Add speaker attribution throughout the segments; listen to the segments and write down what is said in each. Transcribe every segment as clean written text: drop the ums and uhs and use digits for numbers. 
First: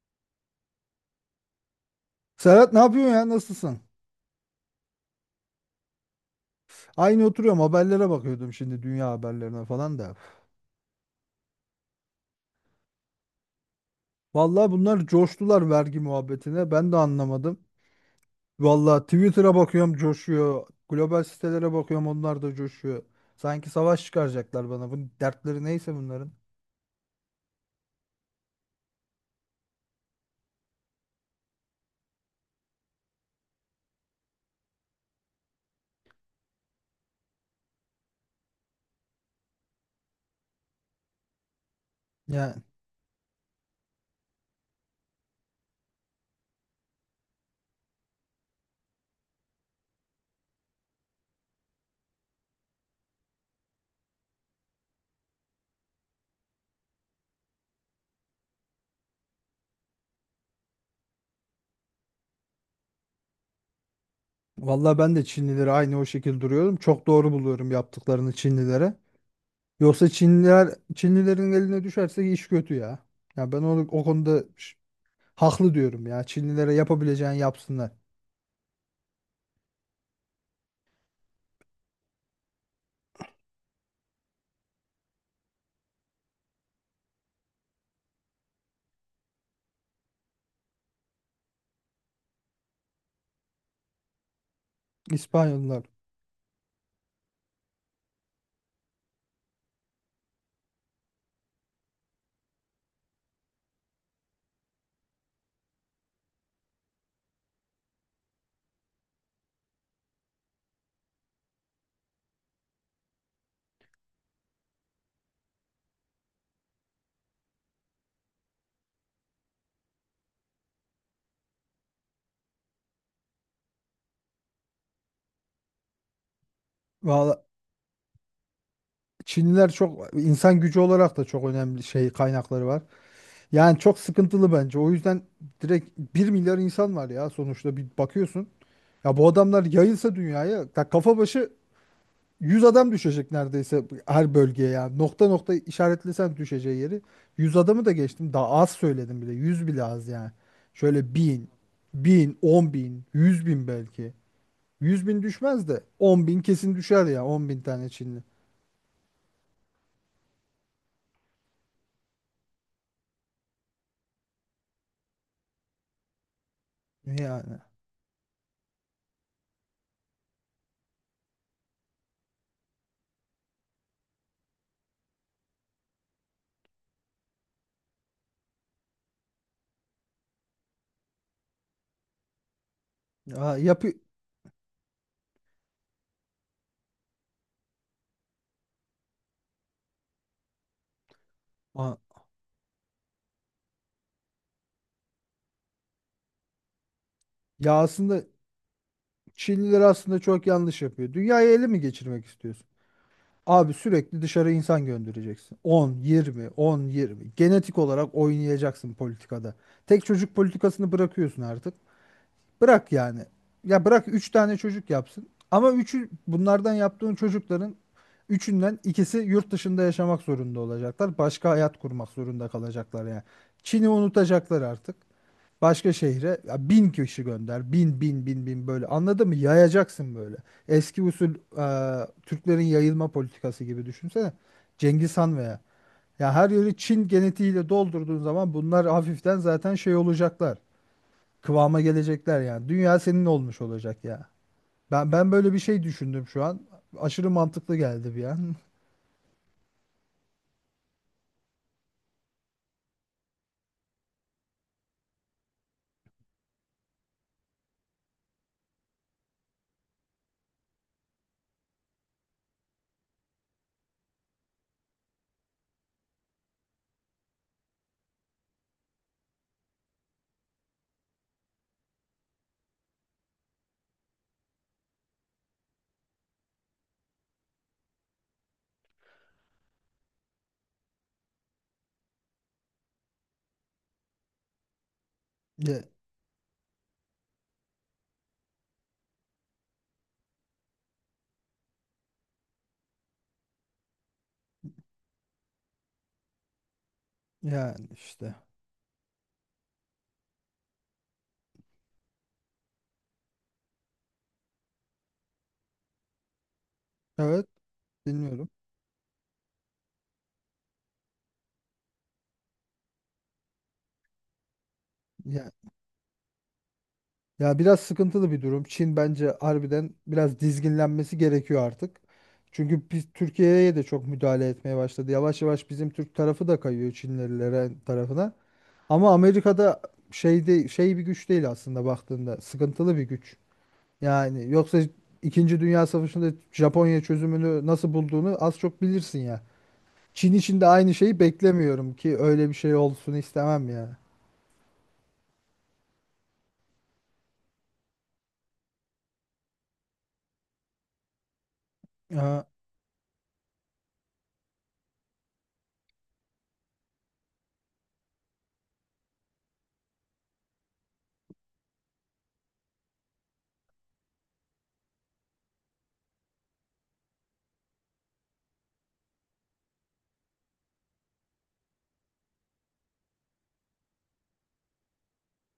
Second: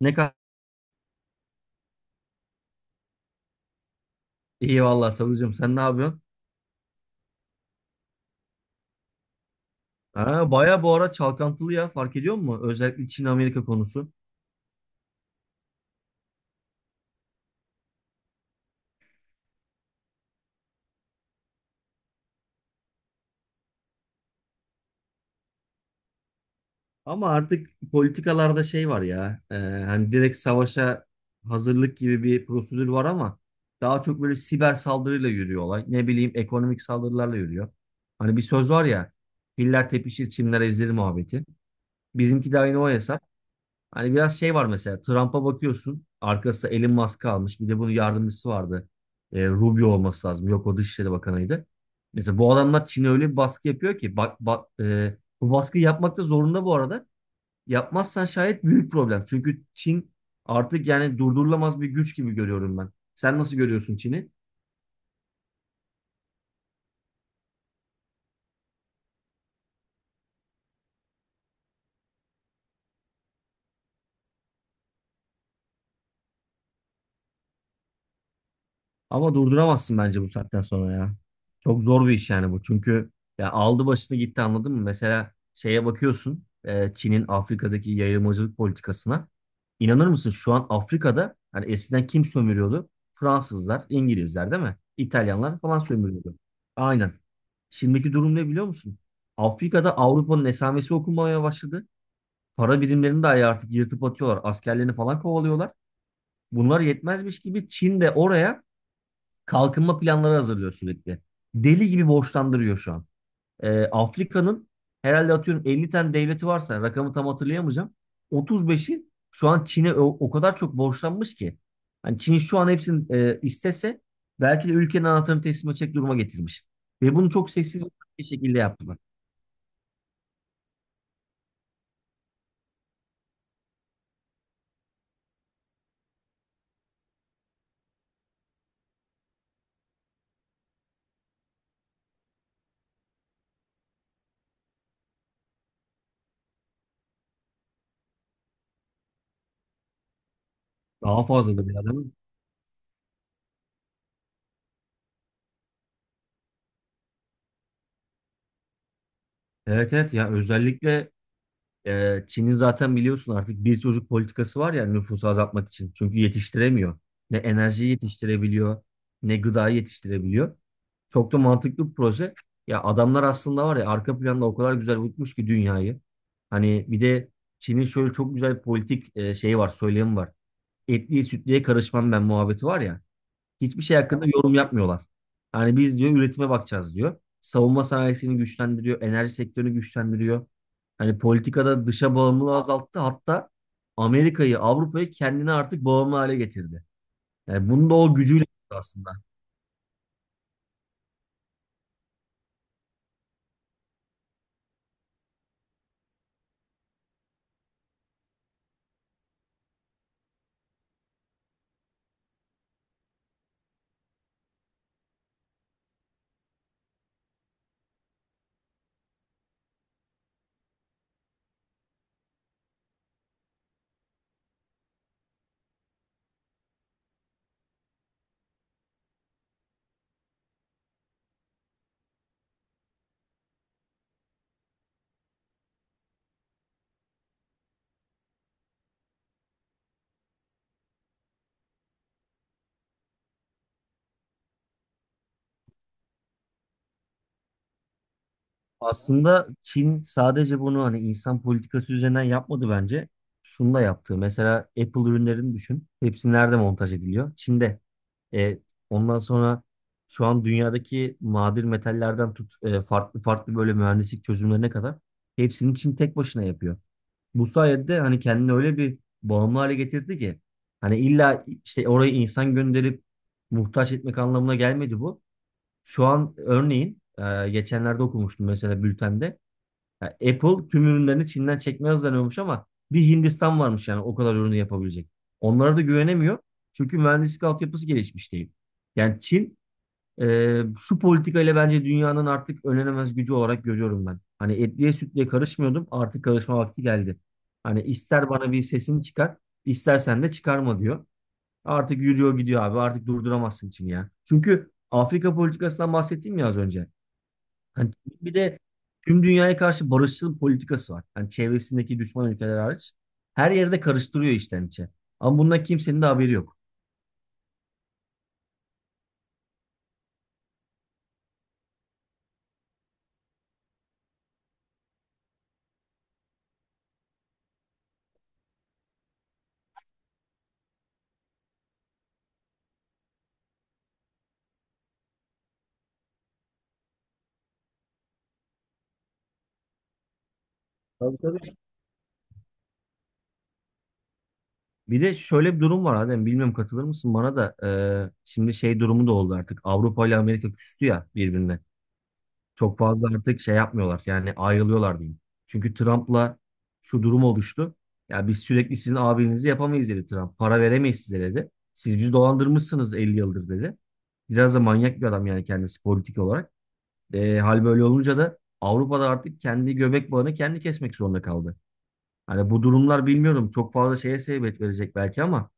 Speaker 1: Ne kadar
Speaker 2: Serhat ne yapıyorsun ya? Nasılsın?
Speaker 1: iyi vallahi Savucuğum, sen ne yapıyorsun?
Speaker 2: Aynı oturuyorum, haberlere bakıyordum şimdi, dünya haberlerine falan da.
Speaker 1: Ha, baya bu ara çalkantılı ya, fark ediyor musun? Özellikle Çin-Amerika konusu.
Speaker 2: Vallahi bunlar coştular vergi muhabbetine. Ben de anlamadım. Vallahi Twitter'a bakıyorum coşuyor. Global sitelere bakıyorum, onlar da coşuyor. Sanki savaş çıkaracaklar bana. Bu dertleri neyse bunların.
Speaker 1: Ama artık politikalarda şey var ya, hani direkt savaşa hazırlık gibi bir prosedür var ama daha çok böyle siber saldırıyla yürüyor olay. Ne bileyim, ekonomik saldırılarla yürüyor. Hani bir söz var ya, filler tepişir çimler ezilir muhabbeti. Bizimki
Speaker 2: Ya
Speaker 1: de aynı o hesap. Hani biraz şey var, mesela Trump'a bakıyorsun, arkasında Elon Musk almış, bir de bunun yardımcısı vardı. Rubio olması lazım. Yok, o Dışişleri Bakanı'ydı. Mesela bu adamlar Çin'e öyle bir baskı yapıyor ki bak, bak, bu baskıyı yapmak da zorunda bu arada. Yapmazsan şayet büyük problem. Çünkü Çin artık yani durdurulamaz bir güç gibi görüyorum ben. Sen nasıl görüyorsun Çin'i?
Speaker 2: vallahi ben de Çinlileri aynı o şekilde duruyorum. Çok doğru buluyorum yaptıklarını Çinlilere. Yoksa Çinliler Çinlilerin eline düşerse iş kötü ya. Ya ben onu o konuda haklı diyorum ya. Çinlilere yapabileceğini yapsınlar.
Speaker 1: Ama durduramazsın bence bu saatten sonra ya. Çok zor bir iş yani bu. Çünkü ya aldı başını gitti, anladın mı? Mesela şeye bakıyorsun, Çin'in Afrika'daki yayılmacılık politikasına. İnanır mısın, şu an Afrika'da hani eskiden kim sömürüyordu? Fransızlar, İngilizler değil mi? İtalyanlar falan
Speaker 2: İspanyollar.
Speaker 1: sömürüyordu. Aynen. Şimdiki durum ne, biliyor musun? Afrika'da Avrupa'nın esamesi okunmaya başladı. Para birimlerini de artık yırtıp atıyorlar. Askerlerini falan kovalıyorlar. Bunlar yetmezmiş gibi Çin de oraya kalkınma planları hazırlıyor sürekli. Deli gibi borçlandırıyor şu an. Afrika'nın herhalde, atıyorum, 50 tane devleti varsa, rakamı tam hatırlayamayacağım. 35'i şu an Çin'e o kadar çok borçlanmış ki. Hani Çin şu an hepsini, istese belki de ülkenin anahtarını teslim edecek duruma getirmiş. Ve bunu
Speaker 2: Valla
Speaker 1: çok sessiz bir şekilde yaptılar.
Speaker 2: Çinliler çok insan gücü olarak da çok önemli şey kaynakları var. Yani çok sıkıntılı bence. O yüzden direkt bir milyar insan var ya sonuçta, bir bakıyorsun. Ya bu adamlar yayılsa dünyaya ya, kafa başı 100 adam düşecek neredeyse her bölgeye ya. Nokta nokta işaretlesen düşeceği yeri. Yüz adamı da geçtim. Daha az söyledim bile. 100 bile az yani. Şöyle
Speaker 1: Daha
Speaker 2: 1000,
Speaker 1: fazla da bir adam.
Speaker 2: 1000, 10 bin, 100 bin belki. 100 bin düşmez de 10 bin kesin düşer ya, 10 bin tane Çinli.
Speaker 1: Evet, evet ya, özellikle Çin'in zaten biliyorsun, artık bir çocuk politikası var ya nüfusu azaltmak için. Çünkü yetiştiremiyor. Ne
Speaker 2: Yani.
Speaker 1: enerjiyi yetiştirebiliyor, ne gıdayı yetiştirebiliyor. Çok da mantıklı bir proje. Ya adamlar aslında var ya, arka planda o kadar güzel yutmuş ki dünyayı. Hani bir de Çin'in şöyle çok güzel bir politik, şeyi var, söylemi var. Etliye sütlüye karışmam ben muhabbeti var ya.
Speaker 2: Aa,
Speaker 1: Hiçbir
Speaker 2: yapı
Speaker 1: şey hakkında yorum yapmıyorlar. Hani biz, diyor, üretime bakacağız, diyor. Savunma sanayisini güçlendiriyor, enerji sektörünü güçlendiriyor. Hani politikada
Speaker 2: Aa,
Speaker 1: dışa bağımlılığı azalttı. Hatta Amerika'yı, Avrupa'yı kendine artık bağımlı hale getirdi. Yani
Speaker 2: ya
Speaker 1: bunu da o
Speaker 2: aslında
Speaker 1: gücüyle yaptı aslında.
Speaker 2: Çinliler aslında çok yanlış yapıyor. Dünyayı ele mi geçirmek istiyorsun? Abi sürekli dışarı insan göndereceksin. 10, 20, 10 20. Genetik olarak oynayacaksın politikada. Tek çocuk politikasını bırakıyorsun artık. Bırak yani. Ya bırak 3 tane çocuk yapsın. Ama üçü bunlardan, yaptığın çocukların üçünden ikisi yurt dışında yaşamak zorunda olacaklar. Başka hayat kurmak zorunda kalacaklar yani. Çin'i unutacaklar artık. Başka şehre ya, bin kişi gönder. Bin bin bin bin böyle. Anladın mı? Yayacaksın böyle. Eski usul Türklerin yayılma politikası gibi düşünsene. Cengiz Han veya. Ya her yeri Çin genetiğiyle doldurduğun zaman bunlar hafiften zaten şey olacaklar. Kıvama gelecekler yani. Dünya senin olmuş olacak ya. Ben böyle bir şey düşündüm şu an. Aşırı mantıklı geldi bir an.
Speaker 1: Aslında Çin sadece bunu hani insan politikası üzerinden yapmadı bence. Şunu da yaptı. Mesela Apple ürünlerini düşün. Hepsi nerede montaj ediliyor? Çin'de. E, ondan sonra şu an dünyadaki nadir metallerden tut, farklı farklı böyle mühendislik çözümlerine kadar hepsini Çin tek başına yapıyor. Bu sayede de hani kendini öyle bir bağımlı hale getirdi ki, hani illa işte oraya insan gönderip muhtaç etmek anlamına gelmedi bu. Şu an örneğin, geçenlerde okumuştum mesela bültende. Ya Apple tüm ürünlerini Çin'den çekmeye hazırlanıyormuş ama bir Hindistan varmış yani o kadar ürünü yapabilecek. Onlara da güvenemiyor. Çünkü mühendislik altyapısı gelişmiş değil. Yani Çin, şu politikayla bence dünyanın artık önlenemez gücü olarak görüyorum ben. Hani etliye sütlüye karışmıyordum, artık karışma vakti geldi.
Speaker 2: Ya,
Speaker 1: Hani
Speaker 2: yani
Speaker 1: ister
Speaker 2: işte.
Speaker 1: bana bir sesini çıkar, istersen de çıkarma diyor. Artık yürüyor gidiyor abi. Artık durduramazsın Çin'i ya. Çünkü Afrika politikasından bahsettiğim ya az önce.
Speaker 2: Evet,
Speaker 1: Hani bir
Speaker 2: dinliyorum.
Speaker 1: de tüm dünyaya karşı barışçıl politikası var. Hani çevresindeki düşman ülkeler hariç. Her yerde karıştırıyor içten içe. Ama
Speaker 2: Ya
Speaker 1: bundan kimsenin de haberi yok.
Speaker 2: Ya biraz sıkıntılı bir durum. Çin bence harbiden biraz dizginlenmesi gerekiyor artık. Çünkü biz Türkiye'ye de çok müdahale etmeye başladı. Yavaş yavaş bizim Türk tarafı da kayıyor Çinlilere tarafına. Ama Amerika'da şey bir güç değil aslında baktığında. Sıkıntılı bir güç. Yani yoksa, İkinci Dünya Savaşı'nda Japonya çözümünü nasıl bulduğunu az çok bilirsin ya. Çin için de aynı
Speaker 1: Tabii,
Speaker 2: şeyi
Speaker 1: tabii.
Speaker 2: beklemiyorum, ki öyle bir şey olsun istemem
Speaker 1: Bir de şöyle bir durum var Adem. Bilmiyorum, katılır mısın bana da. Şimdi şey durumu da oldu artık. Avrupa ile Amerika küstü ya birbirine.
Speaker 2: ya.
Speaker 1: Çok fazla artık şey yapmıyorlar. Yani ayrılıyorlar diyeyim. Çünkü Trump'la şu durum oluştu. Ya biz sürekli sizin abinizi yapamayız dedi Trump. Para veremeyiz size dedi. Siz bizi dolandırmışsınız 50 yıldır dedi. Biraz da manyak bir adam yani kendisi politik olarak. Hal böyle olunca da Avrupa'da artık kendi göbek bağını kendi kesmek zorunda kaldı. Hani bu durumlar bilmiyorum çok fazla şeye sebebiyet verecek belki ama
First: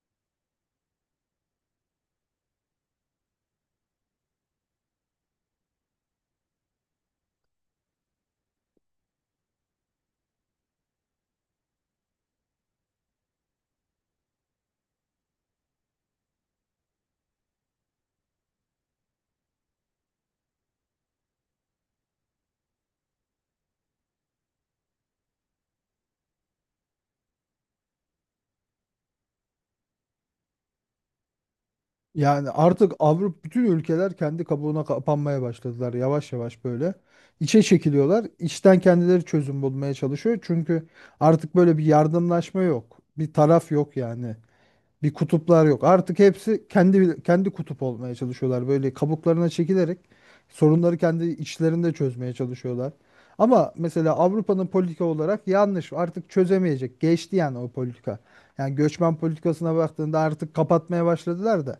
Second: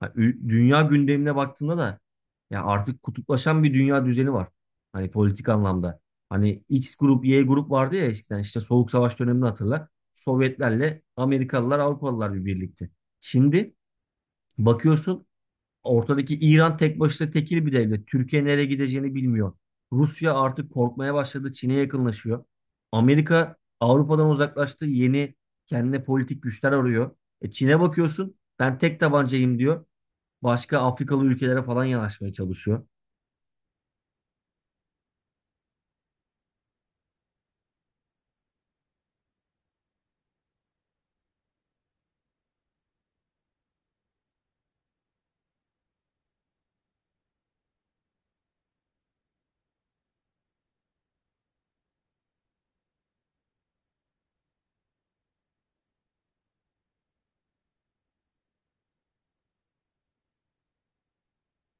Speaker 1: ha, dünya gündemine baktığında da ya artık kutuplaşan bir dünya düzeni var. Hani politik anlamda. Hani X grup, Y grup vardı ya eskiden, işte Soğuk Savaş dönemini hatırla. Sovyetlerle Amerikalılar, Avrupalılar bir birlikte. Şimdi bakıyorsun, ortadaki İran tek başına tekil bir devlet. Türkiye nereye gideceğini bilmiyor. Rusya artık korkmaya başladı. Çin'e yakınlaşıyor. Amerika Avrupa'dan uzaklaştı. Yeni kendine politik güçler arıyor. E Çin'e bakıyorsun. Ben tek tabancayım diyor. Başka Afrikalı ülkelere falan yanaşmaya
Speaker 2: Yani
Speaker 1: çalışıyor.
Speaker 2: artık Avrupa, bütün ülkeler kendi kabuğuna kapanmaya başladılar yavaş yavaş böyle. İçe çekiliyorlar. İçten kendileri çözüm bulmaya çalışıyor. Çünkü artık böyle bir yardımlaşma yok. Bir taraf yok yani. Bir kutuplar yok. Artık hepsi kendi kutup olmaya çalışıyorlar. Böyle kabuklarına çekilerek sorunları kendi içlerinde çözmeye çalışıyorlar. Ama mesela Avrupa'nın politika olarak yanlış. Artık çözemeyecek. Geçti yani o politika. Yani göçmen politikasına baktığında artık kapatmaya başladılar da.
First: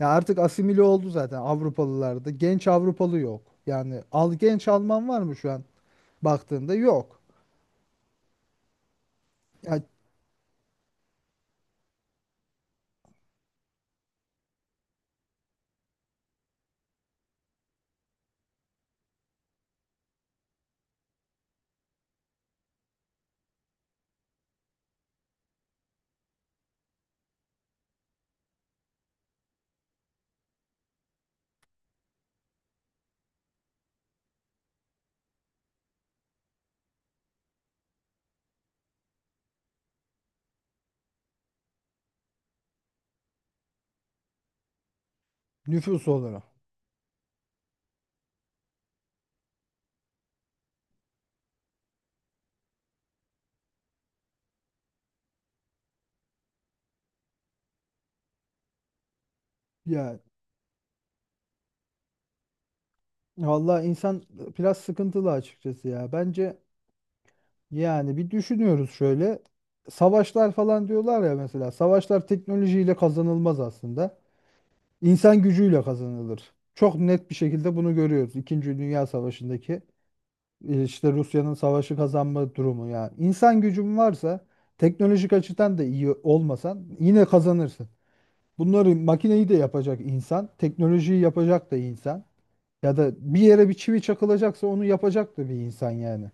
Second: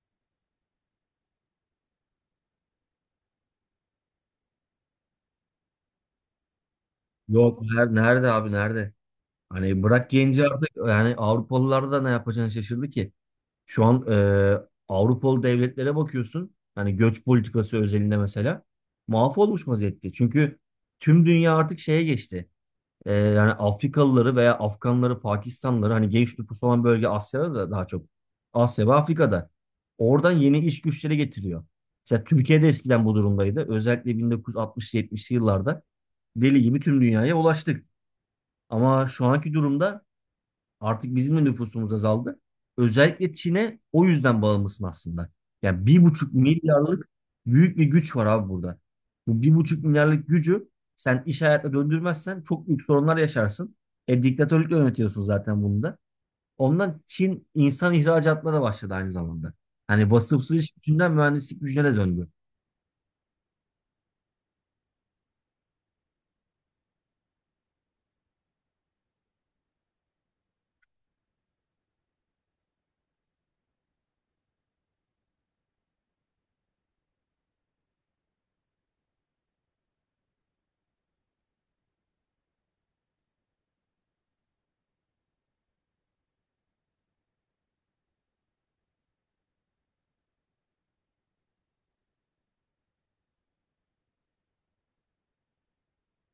Speaker 2: Ya artık asimile oldu zaten Avrupalılarda. Genç Avrupalı yok. Yani al, genç Alman var mı şu an baktığında? Yok.
Speaker 1: Yok, nerede abi, nerede?
Speaker 2: Ya
Speaker 1: Hani bırak genci, artık yani Avrupalılar da ne yapacağını şaşırdı ki. Şu an, Avrupalı devletlere bakıyorsun. Hani göç politikası özelinde mesela mahvolmuş vaziyette. Çünkü tüm dünya artık şeye geçti. Yani Afrikalıları veya Afganları, Pakistanlıları, hani genç nüfus olan bölge Asya'da da daha çok. Asya ve Afrika'da. Oradan yeni iş güçleri getiriyor. Mesela Türkiye'de eskiden bu durumdaydı. Özellikle 1960-70'li yıllarda deli gibi tüm dünyaya ulaştık. Ama şu anki durumda artık bizim de nüfusumuz azaldı. Özellikle Çin'e o yüzden bağımlısın aslında. Yani bir
Speaker 2: nüfus
Speaker 1: buçuk
Speaker 2: olarak.
Speaker 1: milyarlık büyük bir güç var abi burada. Bu 1,5 milyarlık gücü sen iş hayatına döndürmezsen çok büyük sorunlar yaşarsın. E diktatörlükle yönetiyorsun zaten bunu da. Ondan Çin insan ihracatına da başladı aynı zamanda. Hani
Speaker 2: Ya,
Speaker 1: vasıfsız iş gücünden mühendislik gücüne de döndü.
Speaker 2: valla insan biraz sıkıntılı açıkçası ya. Bence yani bir düşünüyoruz şöyle. Savaşlar falan diyorlar ya mesela. Savaşlar teknolojiyle kazanılmaz aslında. İnsan gücüyle kazanılır. Çok net bir şekilde bunu görüyoruz. İkinci Dünya Savaşı'ndaki işte Rusya'nın savaşı kazanma durumu ya. İnsan gücün varsa, teknolojik açıdan da iyi olmasan yine kazanırsın. Bunları makineyi de yapacak insan, teknolojiyi yapacak da insan. Ya da bir yere bir çivi çakılacaksa onu yapacak da bir insan yani.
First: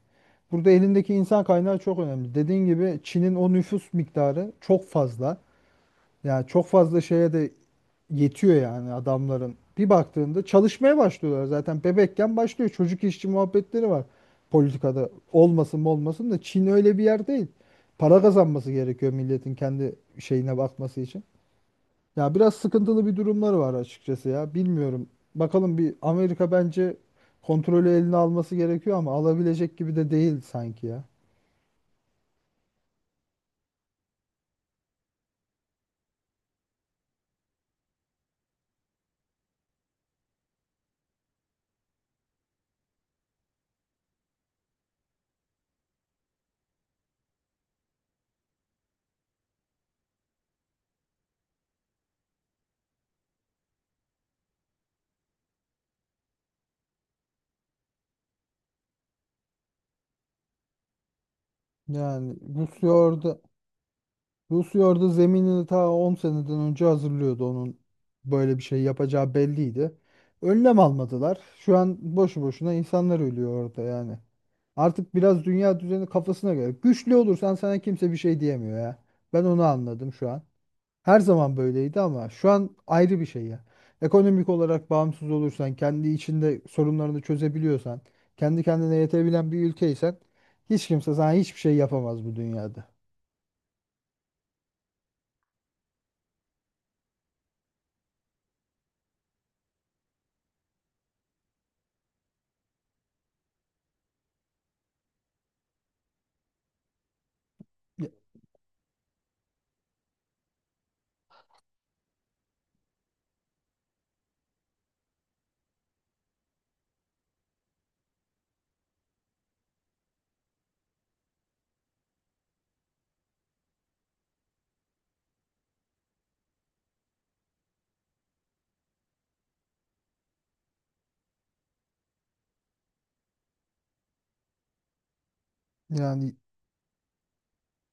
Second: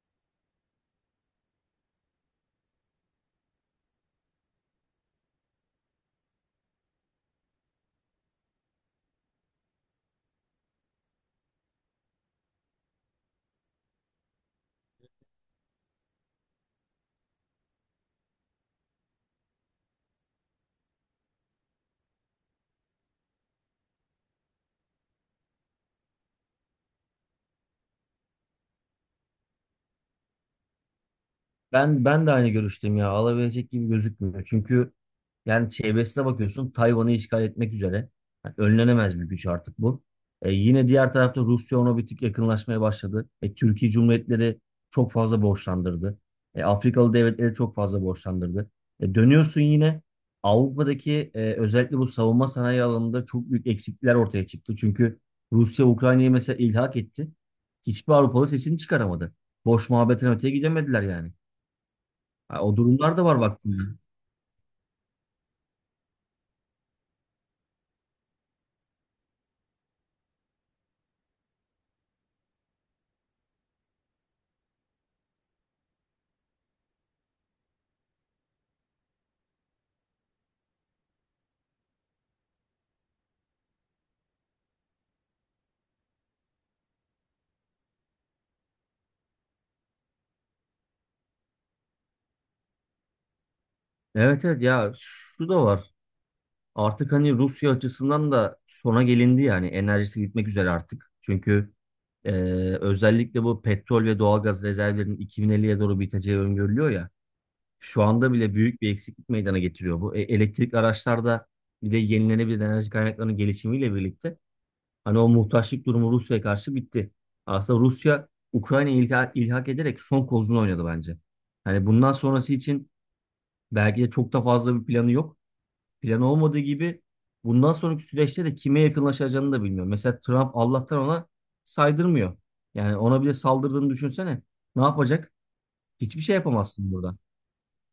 Speaker 2: Burada elindeki insan kaynağı çok önemli. Dediğin gibi Çin'in o nüfus miktarı çok fazla. Yani çok fazla şeye de yetiyor yani adamların. Bir baktığında çalışmaya başlıyorlar zaten. Bebekken başlıyor. Çocuk işçi muhabbetleri var politikada. Olmasın mı, olmasın da Çin öyle bir yer değil. Para kazanması gerekiyor milletin, kendi şeyine bakması için. Ya biraz sıkıntılı bir durumları var açıkçası ya. Bilmiyorum. Bakalım, bir Amerika bence kontrolü eline alması gerekiyor ama alabilecek gibi de değil sanki ya.
Speaker 1: Ben de aynı görüşteyim ya. Alabilecek gibi gözükmüyor. Çünkü yani çevresine bakıyorsun, Tayvan'ı işgal etmek üzere. Yani önlenemez bir güç artık bu. Yine diğer tarafta Rusya ona bir tık yakınlaşmaya başladı. Türkiye Cumhuriyetleri çok fazla borçlandırdı. Afrikalı devletleri çok fazla borçlandırdı. Dönüyorsun yine Avrupa'daki, özellikle bu savunma sanayi alanında çok büyük eksiklikler ortaya çıktı. Çünkü Rusya Ukrayna'yı mesela ilhak etti. Hiçbir Avrupalı sesini çıkaramadı. Boş muhabbetten öteye gidemediler yani.
Speaker 2: Yani
Speaker 1: Ha, o
Speaker 2: Rusya
Speaker 1: durumlar da
Speaker 2: orada
Speaker 1: var baktığında.
Speaker 2: Rusya orada zeminini ta 10 seneden önce hazırlıyordu. Onun böyle bir şey yapacağı belliydi. Önlem almadılar. Şu an boşu boşuna insanlar ölüyor orada yani. Artık biraz dünya düzeni kafasına göre. Güçlü olursan sana kimse bir şey diyemiyor ya. Ben onu anladım şu an. Her zaman böyleydi ama şu an ayrı bir şey ya. Ekonomik olarak bağımsız olursan, kendi içinde sorunlarını çözebiliyorsan, kendi kendine yetebilen bir ülkeysen hiç kimse sana hiçbir şey yapamaz bu dünyada.
Speaker 1: Evet, evet ya, şu da var. Artık hani Rusya açısından da sona gelindi yani, enerjisi gitmek üzere artık. Çünkü e, özellikle bu petrol ve doğalgaz rezervlerinin 2050'ye doğru biteceği öngörülüyor ya. Şu
Speaker 2: Ya-
Speaker 1: anda bile büyük bir eksiklik meydana getiriyor bu. E, elektrikli araçlarda bir de yenilenebilir enerji kaynaklarının gelişimiyle birlikte hani o muhtaçlık durumu Rusya'ya karşı bitti. Aslında Rusya Ukrayna'yı ilhak ederek son kozunu oynadı bence. Hani bundan sonrası için belki de çok da fazla bir planı yok. Planı olmadığı gibi bundan sonraki süreçte de kime yakınlaşacağını da bilmiyor. Mesela Trump Allah'tan ona saydırmıyor. Yani ona bile saldırdığını düşünsene. Ne yapacak? Hiçbir şey
Speaker 2: Yani
Speaker 1: yapamazsın burada.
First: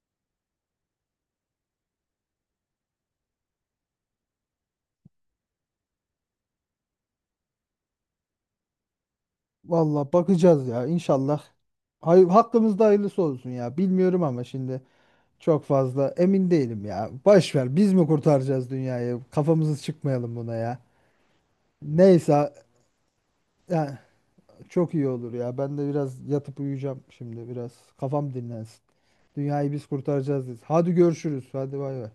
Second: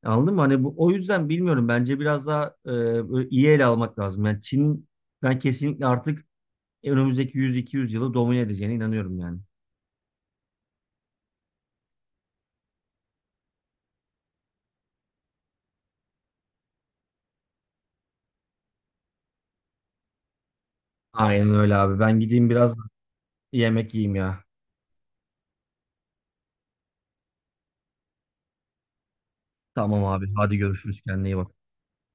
Speaker 1: Anladın mı? Hani bu o yüzden bilmiyorum. Bence biraz daha, böyle iyi ele almak lazım. Yani Çin, ben kesinlikle artık önümüzdeki 100-200 yılı domine edeceğine inanıyorum yani.
Speaker 2: valla bakacağız ya, inşallah. Hay hakkımızda hayırlısı olsun ya. Bilmiyorum ama şimdi çok fazla emin değilim ya. Baş ver, biz mi kurtaracağız dünyayı? Kafamızı çıkmayalım buna ya.
Speaker 1: Aynen öyle abi. Ben gideyim
Speaker 2: Neyse
Speaker 1: biraz yemek
Speaker 2: yani.
Speaker 1: yiyeyim ya.
Speaker 2: Çok iyi olur ya. Ben de biraz yatıp uyuyacağım şimdi biraz. Kafam dinlensin. Dünyayı biz
Speaker 1: Tamam abi.
Speaker 2: kurtaracağız
Speaker 1: Hadi
Speaker 2: biz. Hadi
Speaker 1: görüşürüz. Kendine iyi
Speaker 2: görüşürüz.
Speaker 1: bak.
Speaker 2: Hadi bay bay.